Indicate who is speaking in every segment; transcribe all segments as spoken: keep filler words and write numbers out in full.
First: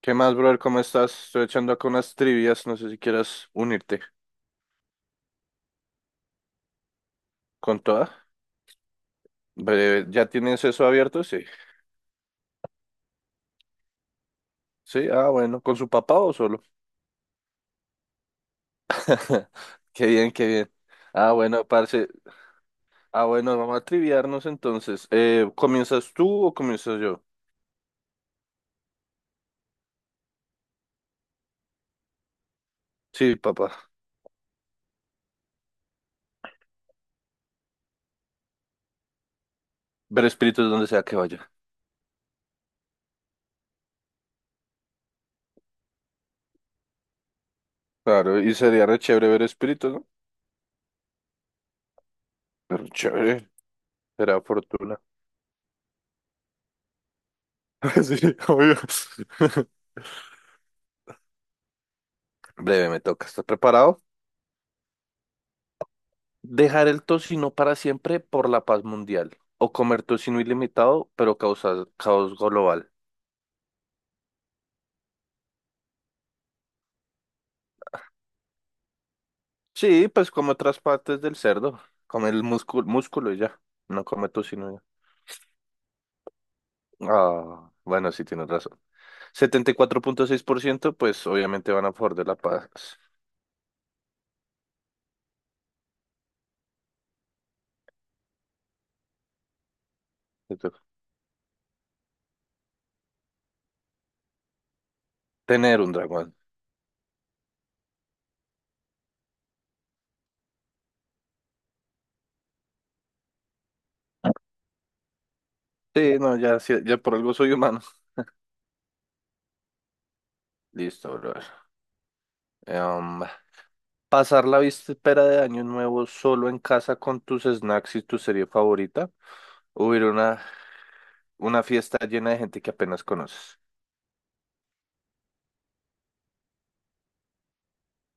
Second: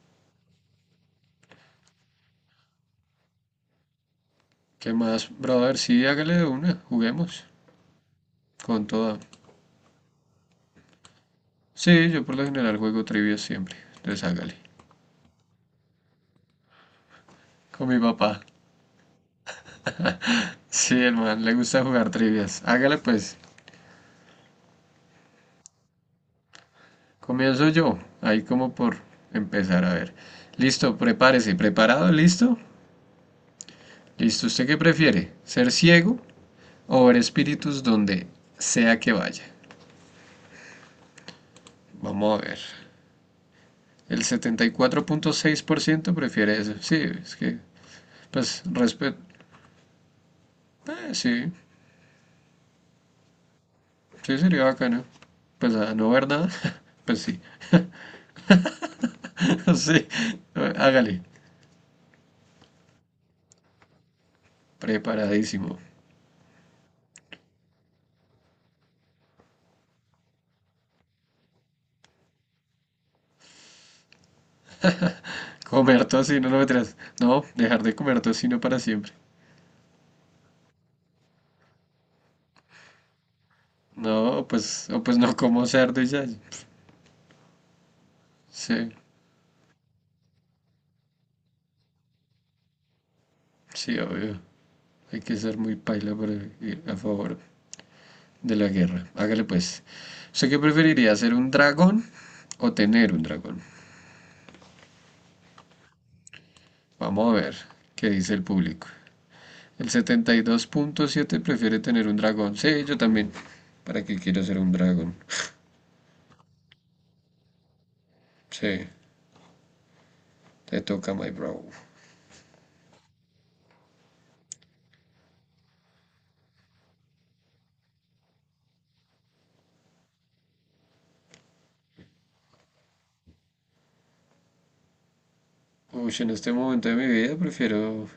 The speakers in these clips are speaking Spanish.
Speaker 1: ¿Qué más, brother? ¿Cómo estás? Estoy echando acá unas trivias, no sé si quieras unirte
Speaker 2: ¿Qué más, brother? Sí, hágale de una, juguemos.
Speaker 1: con toda.
Speaker 2: Con toda.
Speaker 1: Breve, ¿ya tienes eso abierto? Sí.
Speaker 2: Sí, yo por lo general juego trivias siempre. Entonces hágale.
Speaker 1: Sí, ah, bueno, ¿con su papá o solo?
Speaker 2: Con mi papá.
Speaker 1: Qué bien, qué bien.
Speaker 2: Sí, el
Speaker 1: Ah,
Speaker 2: man le
Speaker 1: bueno,
Speaker 2: gusta
Speaker 1: parce.
Speaker 2: jugar trivias. Hágale
Speaker 1: Ah,
Speaker 2: pues.
Speaker 1: bueno, vamos a triviarnos entonces. Eh, ¿comienzas tú o comienzas yo?
Speaker 2: Comienzo yo. Ahí como por empezar a ver. Listo, prepárese. ¿Preparado? ¿Listo?
Speaker 1: Sí, papá.
Speaker 2: Listo. ¿Usted qué prefiere? ¿Ser ciego o ver espíritus donde sea que vaya?
Speaker 1: Ver espíritus donde sea que vaya.
Speaker 2: Vamos a ver. El setenta y cuatro punto seis por ciento prefiere eso. Sí, es que,
Speaker 1: Claro, y
Speaker 2: pues,
Speaker 1: sería re
Speaker 2: respeto.
Speaker 1: chévere ver espíritus, ¿no?
Speaker 2: Eh, sí,
Speaker 1: Pero chévere,
Speaker 2: Sí,
Speaker 1: será
Speaker 2: sería
Speaker 1: fortuna.
Speaker 2: bacano. Pues a no ver nada, pues sí,
Speaker 1: Sí, obvio.
Speaker 2: sí, hágale,
Speaker 1: Breve, me toca. ¿Estás preparado?
Speaker 2: preparadísimo.
Speaker 1: Dejar el tocino para siempre por la paz mundial o comer tocino ilimitado pero causar caos global.
Speaker 2: Comer tocino, no me traes. No, dejar de comer tocino para siempre.
Speaker 1: Sí, pues come otras partes del cerdo, come el músculo, músculo y ya, no come
Speaker 2: No,
Speaker 1: tocino ya.
Speaker 2: pues, o pues no como cerdo y ya.
Speaker 1: Ah, bueno, sí tienes razón.
Speaker 2: Sí,
Speaker 1: Setenta y cuatro punto seis por ciento pues obviamente van a favor de la paz.
Speaker 2: sí, obvio. Hay que ser muy paila para ir a favor de la guerra. Hágale pues. ¿Usted qué
Speaker 1: Entonces,
Speaker 2: preferiría, ser un dragón o tener un dragón?
Speaker 1: tener un dragón.
Speaker 2: Vamos a ver qué dice el público. El setenta y dos punto siete prefiere tener un dragón. Sí, yo también. ¿Para qué quiero ser un dragón?
Speaker 1: Sí, no, ya, sí, ya por algo soy humano.
Speaker 2: Sí, te toca,
Speaker 1: Listo,
Speaker 2: my
Speaker 1: brother.
Speaker 2: bro.
Speaker 1: Em, pasar la víspera de Año Nuevo solo en casa con tus snacks y tu serie favorita. Hubiera una Una fiesta llena de gente que apenas conoces.
Speaker 2: Uy, en este momento de mi vida prefiero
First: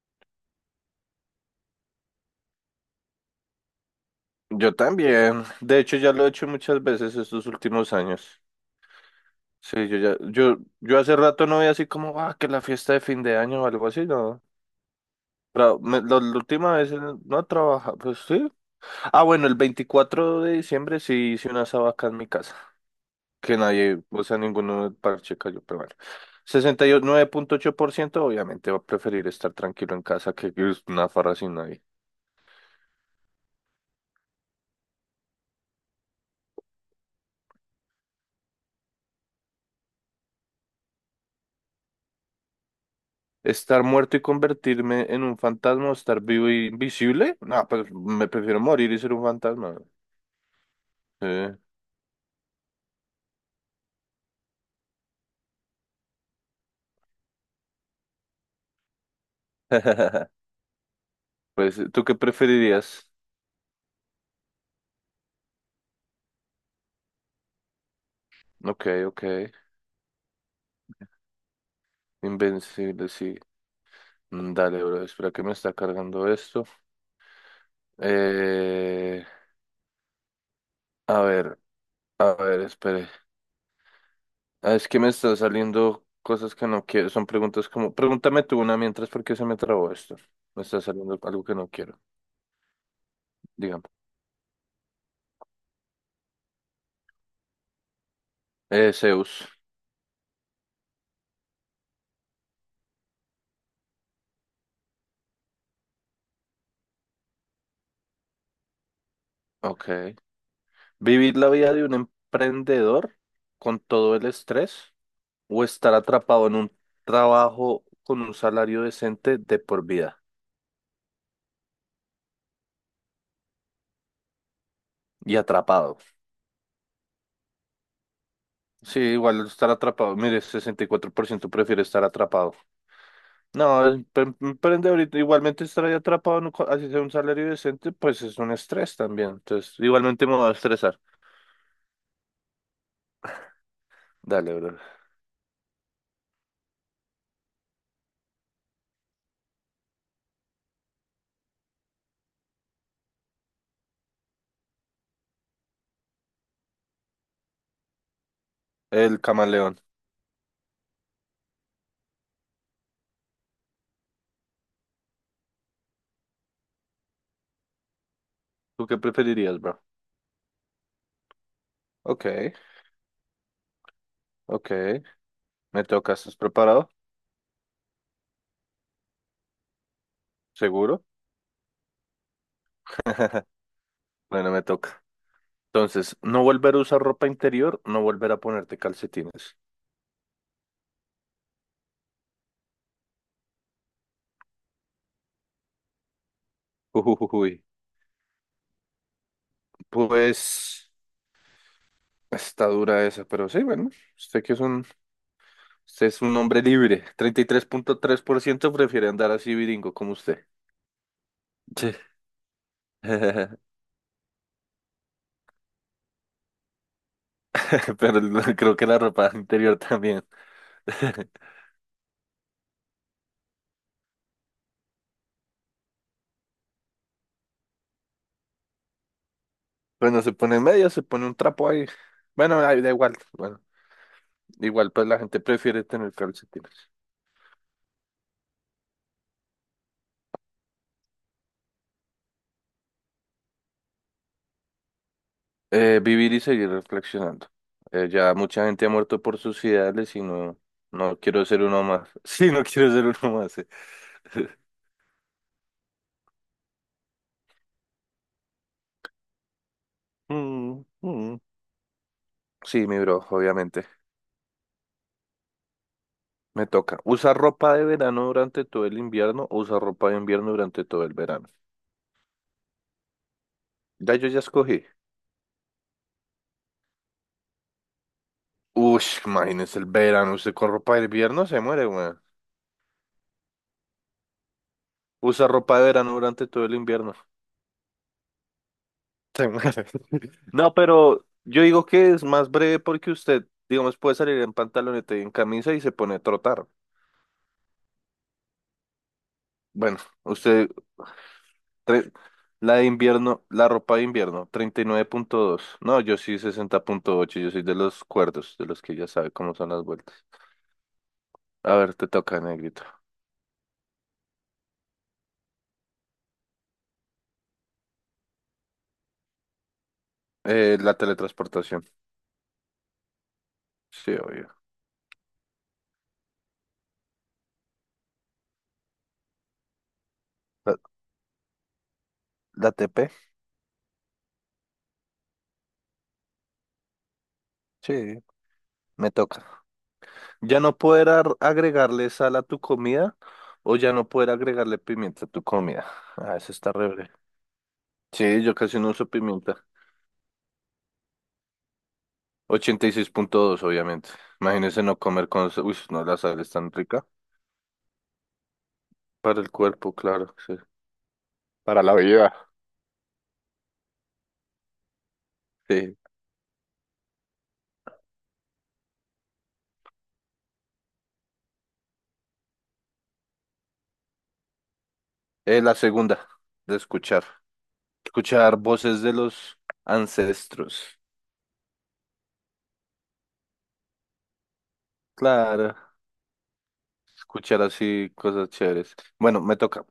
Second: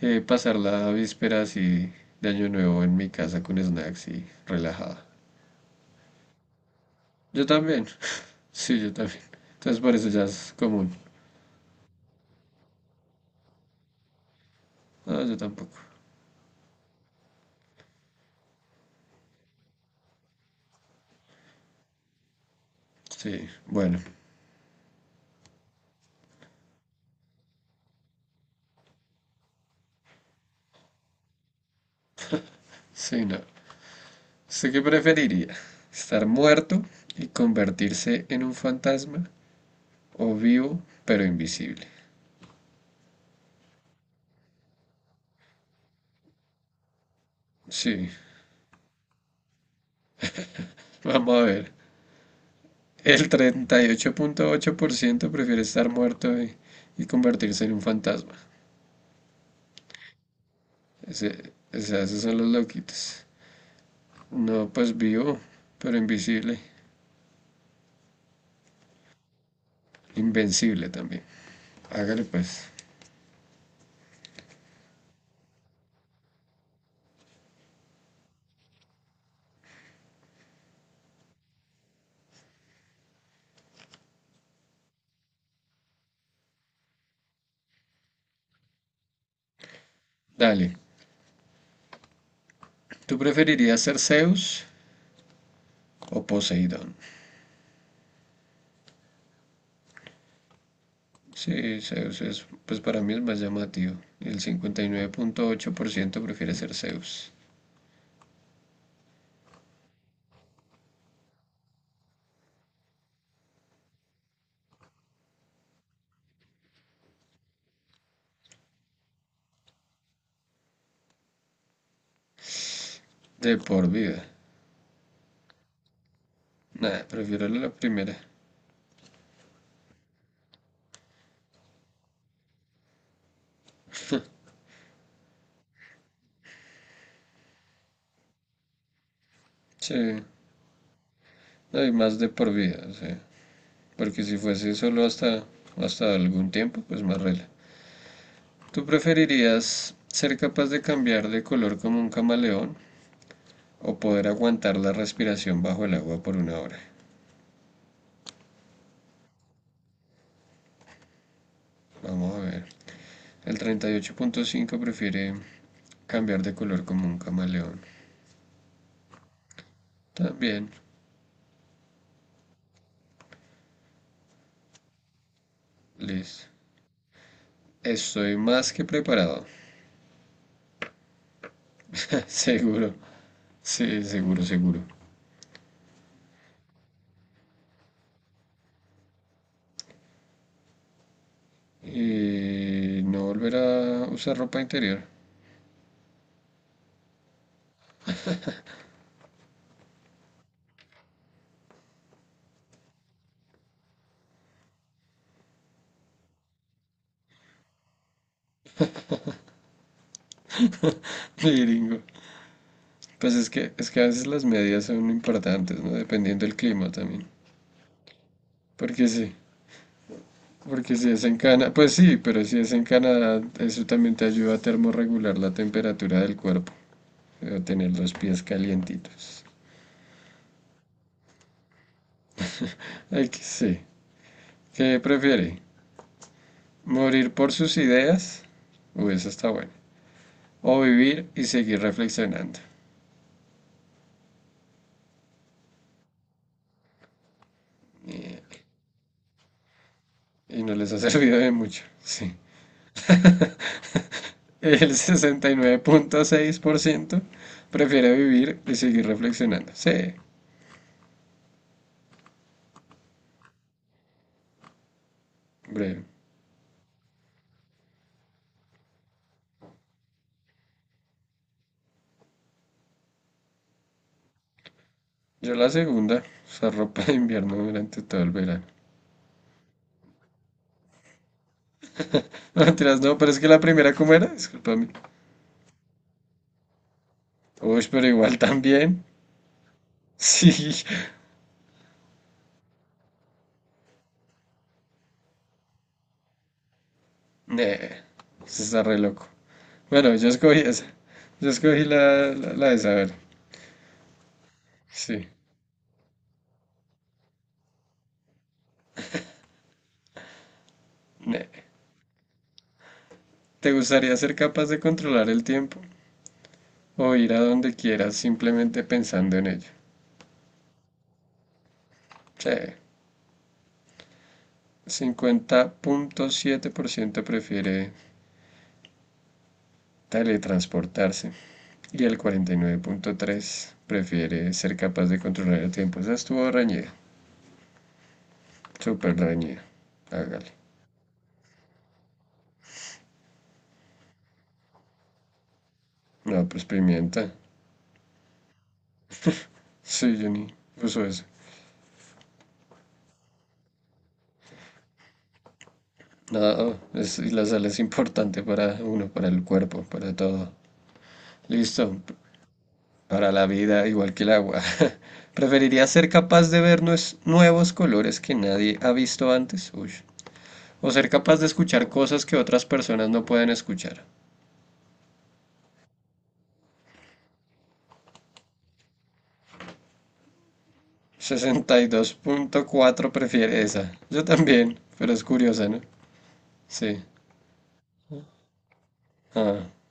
Speaker 2: eh, pasar la víspera así de Año Nuevo en mi casa con snacks y
Speaker 1: Yo
Speaker 2: relajada.
Speaker 1: también. De hecho, ya lo he hecho muchas veces
Speaker 2: Yo
Speaker 1: estos
Speaker 2: también.
Speaker 1: últimos años.
Speaker 2: Sí, yo también. Entonces
Speaker 1: Sí,
Speaker 2: por
Speaker 1: yo
Speaker 2: eso
Speaker 1: ya,
Speaker 2: ya es
Speaker 1: yo,
Speaker 2: común.
Speaker 1: yo hace rato no veía así como, ah, que la fiesta de fin de año o algo así, no.
Speaker 2: No, yo tampoco.
Speaker 1: Pero me- la, la última vez eh, no trabajaba, pues sí. Ah, bueno, el veinticuatro de diciembre sí hice una sabaca en mi casa,
Speaker 2: Sí,
Speaker 1: que
Speaker 2: bueno.
Speaker 1: nadie, o sea, ninguno del parche cayó, pero bueno. Sesenta y nueve punto ocho por ciento obviamente va a preferir estar tranquilo en casa que que es una farra sin nadie.
Speaker 2: Sí, no. ¿Usted qué preferiría? ¿Estar muerto y convertirse en un fantasma o vivo pero invisible?
Speaker 1: ¿Estar muerto y convertirme en un fantasma o estar vivo y invisible? No, pues
Speaker 2: Sí,
Speaker 1: me prefiero morir y ser un fantasma. Sí.
Speaker 2: vamos a ver. El treinta y ocho ocho punto ocho por ciento prefiere estar muerto y, y convertirse en un fantasma. Ese, o
Speaker 1: Pues, ¿tú qué
Speaker 2: esos son los
Speaker 1: preferirías?
Speaker 2: loquitos. No, pues vivo, pero invisible.
Speaker 1: Ok, ok.
Speaker 2: Invencible también. Hágale pues.
Speaker 1: Invencible, sí. Mm, dale, bro, espera que me está cargando esto. Eh, a ver, a ver, espere. Ah, es que me está saliendo cosas que no quiero. Son preguntas como... Pregúntame tú una mientras porque se me trabó esto. Me
Speaker 2: Dale.
Speaker 1: está saliendo algo que no quiero,
Speaker 2: ¿Tú preferirías
Speaker 1: digamos.
Speaker 2: ser Zeus o Poseidón?
Speaker 1: Eh, Zeus.
Speaker 2: Sí, Zeus es, pues para mí es más llamativo. El cincuenta y nueve punto ocho por ciento prefiere ser Zeus.
Speaker 1: Ok. ¿Vivir la vida de un emprendedor con todo el estrés o estar atrapado en un trabajo con un salario decente de por vida
Speaker 2: De por vida.
Speaker 1: y atrapado?
Speaker 2: Nada, prefiero la primera.
Speaker 1: Sí, igual estar atrapado. Mire, sesenta y cuatro por ciento prefiere estar atrapado. No, el em- emprendedor igualmente estar ahí atrapado, no co- así sea un salario decente, pues es un estrés también. Entonces,
Speaker 2: Sí,
Speaker 1: igualmente me va a estresar.
Speaker 2: no hay más de por vida. Sí. Porque si
Speaker 1: Dale,
Speaker 2: fuese
Speaker 1: bro.
Speaker 2: solo hasta, hasta algún tiempo, pues más rela. ¿Tú preferirías ser capaz de cambiar de color como un camaleón o poder aguantar la respiración bajo el agua por una hora?
Speaker 1: El camaleón.
Speaker 2: Vamos a ver. El treinta y ocho punto cinco prefiere cambiar de color como un camaleón.
Speaker 1: ¿Tú qué preferirías, bro?
Speaker 2: También,
Speaker 1: Ok, ok. Me toca. ¿Estás
Speaker 2: listo.
Speaker 1: preparado?
Speaker 2: Estoy más que preparado.
Speaker 1: ¿Seguro?
Speaker 2: Seguro. Sí, seguro,
Speaker 1: Bueno, me
Speaker 2: seguro.
Speaker 1: toca. Entonces, no volver a usar ropa interior, no volver a ponerte calcetines.
Speaker 2: Y no volver a usar ropa interior.
Speaker 1: Ujujujuy. Pues está dura esa, pero sí, bueno, usted que es un, usted es un hombre libre. Treinta y tres tres punto tres por ciento prefiere andar así viringo como usted. Sí.
Speaker 2: Miringo. Pues es que, es que a veces las medidas son importantes, ¿no? Dependiendo del clima también.
Speaker 1: Pero el- creo que la
Speaker 2: Porque
Speaker 1: ropa
Speaker 2: sí,
Speaker 1: interior también.
Speaker 2: porque si es en Canadá, pues sí, pero si es en Canadá, eso también te ayuda a termorregular la temperatura del cuerpo, o tener los pies calientitos.
Speaker 1: Bueno, se pone en medio, se pone un trapo ahí. Bueno, ahí da igual.
Speaker 2: Ay, que
Speaker 1: Bueno,
Speaker 2: sí.
Speaker 1: igual,
Speaker 2: ¿Qué
Speaker 1: pues la gente
Speaker 2: prefiere?
Speaker 1: prefiere tener calcetines.
Speaker 2: ¿Morir por sus ideas? Uy, eso está bueno. O vivir y seguir reflexionando.
Speaker 1: Eh, vivir y seguir reflexionando. Eh, ya
Speaker 2: Y,
Speaker 1: mucha gente ha muerto por sus ideales y no,
Speaker 2: y no les ha
Speaker 1: no
Speaker 2: servido
Speaker 1: quiero
Speaker 2: de
Speaker 1: ser
Speaker 2: mucho,
Speaker 1: uno más.
Speaker 2: sí.
Speaker 1: Sí, no quiero ser uno más. eh.
Speaker 2: El sesenta y nueve punto seis por ciento prefiere vivir y seguir reflexionando. Sí.
Speaker 1: Mm, mm. Sí, mi bro, obviamente.
Speaker 2: Hombre,
Speaker 1: Me toca. ¿Usar ropa de verano durante todo el invierno o usar ropa de invierno durante todo el verano? Ya yo ya escogí.
Speaker 2: yo la segunda, usar ropa de invierno durante todo el verano.
Speaker 1: Uy, imagínese el verano. Usted con ropa de invierno se muere, weón.
Speaker 2: No, mentiras, no, pero es que la primera, ¿cómo era? Discúlpame.
Speaker 1: Usa ropa de verano durante todo el invierno.
Speaker 2: Uy, pero igual también.
Speaker 1: Sí, madre. No,
Speaker 2: Sí,
Speaker 1: pero yo digo que es más breve porque usted, digamos, puede salir en pantaloneta y en camisa y se pone a trotar.
Speaker 2: ne, se está re loco.
Speaker 1: Bueno,
Speaker 2: Bueno, yo escogí
Speaker 1: usted,
Speaker 2: esa. Yo escogí
Speaker 1: tre-
Speaker 2: la, la, la
Speaker 1: la
Speaker 2: de
Speaker 1: de
Speaker 2: saber.
Speaker 1: invierno, la ropa de invierno, treinta y nueve
Speaker 2: Sí,
Speaker 1: punto dos. No, yo sí sesenta punto ocho. Yo soy de los cuerdos, de los que ya sabe cómo son las vueltas.
Speaker 2: ne.
Speaker 1: A ver, te toca, negrito.
Speaker 2: ¿Te gustaría ser capaz de controlar el tiempo o ir a donde quieras simplemente pensando en ello?
Speaker 1: Eh, la teletransportación.
Speaker 2: Sí,
Speaker 1: Sí, obvio.
Speaker 2: cincuenta punto siete por ciento prefiere
Speaker 1: ¿La,
Speaker 2: teletransportarse. Y el
Speaker 1: la T P?
Speaker 2: cuarenta y nueve punto tres prefiere ser capaz de controlar el tiempo. Esa estuvo reñida,
Speaker 1: Sí, me
Speaker 2: súper
Speaker 1: toca.
Speaker 2: reñida. Hágale.
Speaker 1: Ya no poder ar- agregarle sal a tu comida o ya no poder agregarle pimienta a tu comida. Ah,
Speaker 2: No,
Speaker 1: eso
Speaker 2: pues
Speaker 1: está re breve.
Speaker 2: pimienta.
Speaker 1: Sí, yo casi no uso pimienta.
Speaker 2: Sí, yo ni uso eso.
Speaker 1: Ochenta y seis punto dos obviamente. Imagínense no comer con... sa- uy, no, la sal es tan
Speaker 2: No,
Speaker 1: rica.
Speaker 2: es, y la sal es importante para uno, para
Speaker 1: Para
Speaker 2: el
Speaker 1: el
Speaker 2: cuerpo,
Speaker 1: cuerpo,
Speaker 2: para
Speaker 1: claro,
Speaker 2: todo.
Speaker 1: sí. Para la
Speaker 2: Listo,
Speaker 1: vida.
Speaker 2: para la vida, igual que el agua. ¿Preferiría
Speaker 1: Sí.
Speaker 2: ser capaz de ver nuevos colores que nadie ha visto antes? Uy. ¿O ser capaz de escuchar cosas que otras personas no pueden escuchar?
Speaker 1: Eh, la segunda, de escuchar. Escuchar voces de los ancestros.
Speaker 2: Sesenta y dos punto cuatro prefiere esa. Yo también, pero es curiosa,
Speaker 1: Claro,
Speaker 2: ¿no? Sí.
Speaker 1: escuchar así cosas chéveres. Bueno, me
Speaker 2: Ah,
Speaker 1: toca.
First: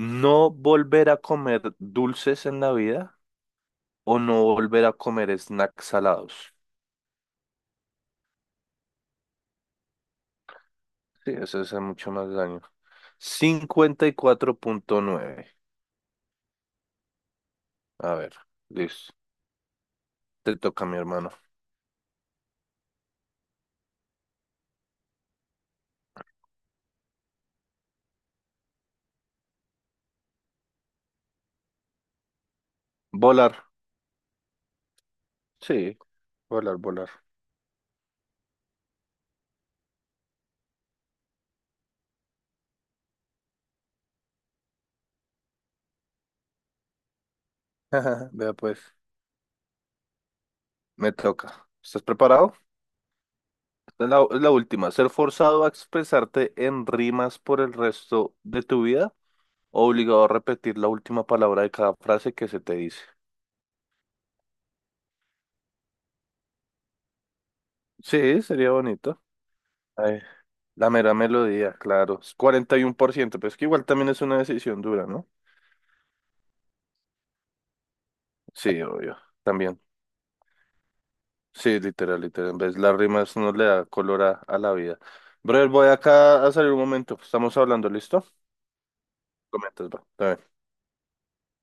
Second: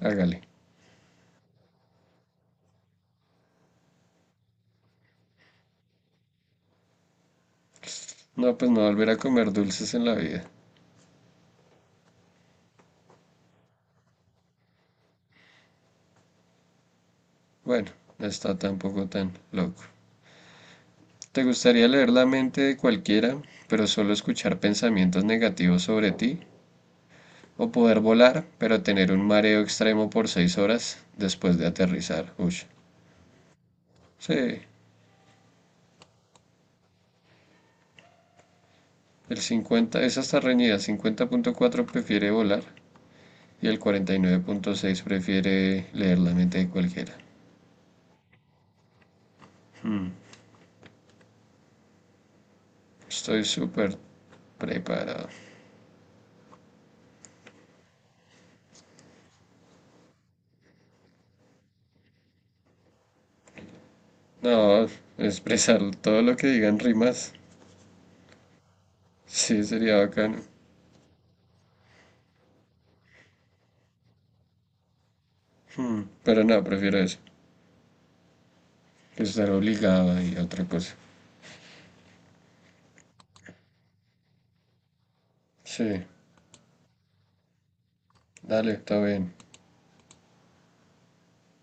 Speaker 2: hágale.
Speaker 1: volver a comer dulces en la vida o no volver a comer snacks salados.
Speaker 2: No, pues no volver a comer dulces en la vida.
Speaker 1: Sí, eso hace mucho más daño. Cincuenta y cuatro punto nueve.
Speaker 2: Bueno,
Speaker 1: A
Speaker 2: no
Speaker 1: ver,
Speaker 2: está tampoco
Speaker 1: listo.
Speaker 2: tan loco.
Speaker 1: Te toca, mi hermano.
Speaker 2: ¿Te gustaría leer la mente de cualquiera, pero solo escuchar pensamientos negativos sobre ti? ¿O poder volar, pero tener un mareo extremo por seis horas después de aterrizar? Uy.
Speaker 1: Volar.
Speaker 2: Sí,
Speaker 1: Sí, volar, volar.
Speaker 2: el cincuenta, esa está reñida. Cincuenta punto cuatro prefiere volar y el cuarenta y nueve punto seis prefiere leer la mente de cualquiera.
Speaker 1: Vea pues, me toca. ¿Estás preparado?
Speaker 2: Estoy súper
Speaker 1: Esta es la, es la última. ¿Ser
Speaker 2: preparado.
Speaker 1: forzado a expresarte en rimas por el resto de tu vida? ¿O obligado a repetir la última palabra de cada frase que se te dice?
Speaker 2: No, expresar todo lo que digan rimas,
Speaker 1: Sí, sería bonito.
Speaker 2: sí sería
Speaker 1: Ay,
Speaker 2: bacano.
Speaker 1: la mera melodía, claro. Es cuarenta y uno por ciento, pero es que igual también es una decisión dura, ¿no?
Speaker 2: Hmm, Pero no, prefiero eso,
Speaker 1: Sí, obvio,
Speaker 2: que estar
Speaker 1: también.
Speaker 2: obligado y otra cosa.
Speaker 1: Sí, literal, literal. En vez las rimas nos le da color a, a la vida. Brother, voy
Speaker 2: Sí,
Speaker 1: acá a salir un momento. Estamos hablando, ¿listo?
Speaker 2: dale, está bien.
Speaker 1: Comentas, va. Está bien.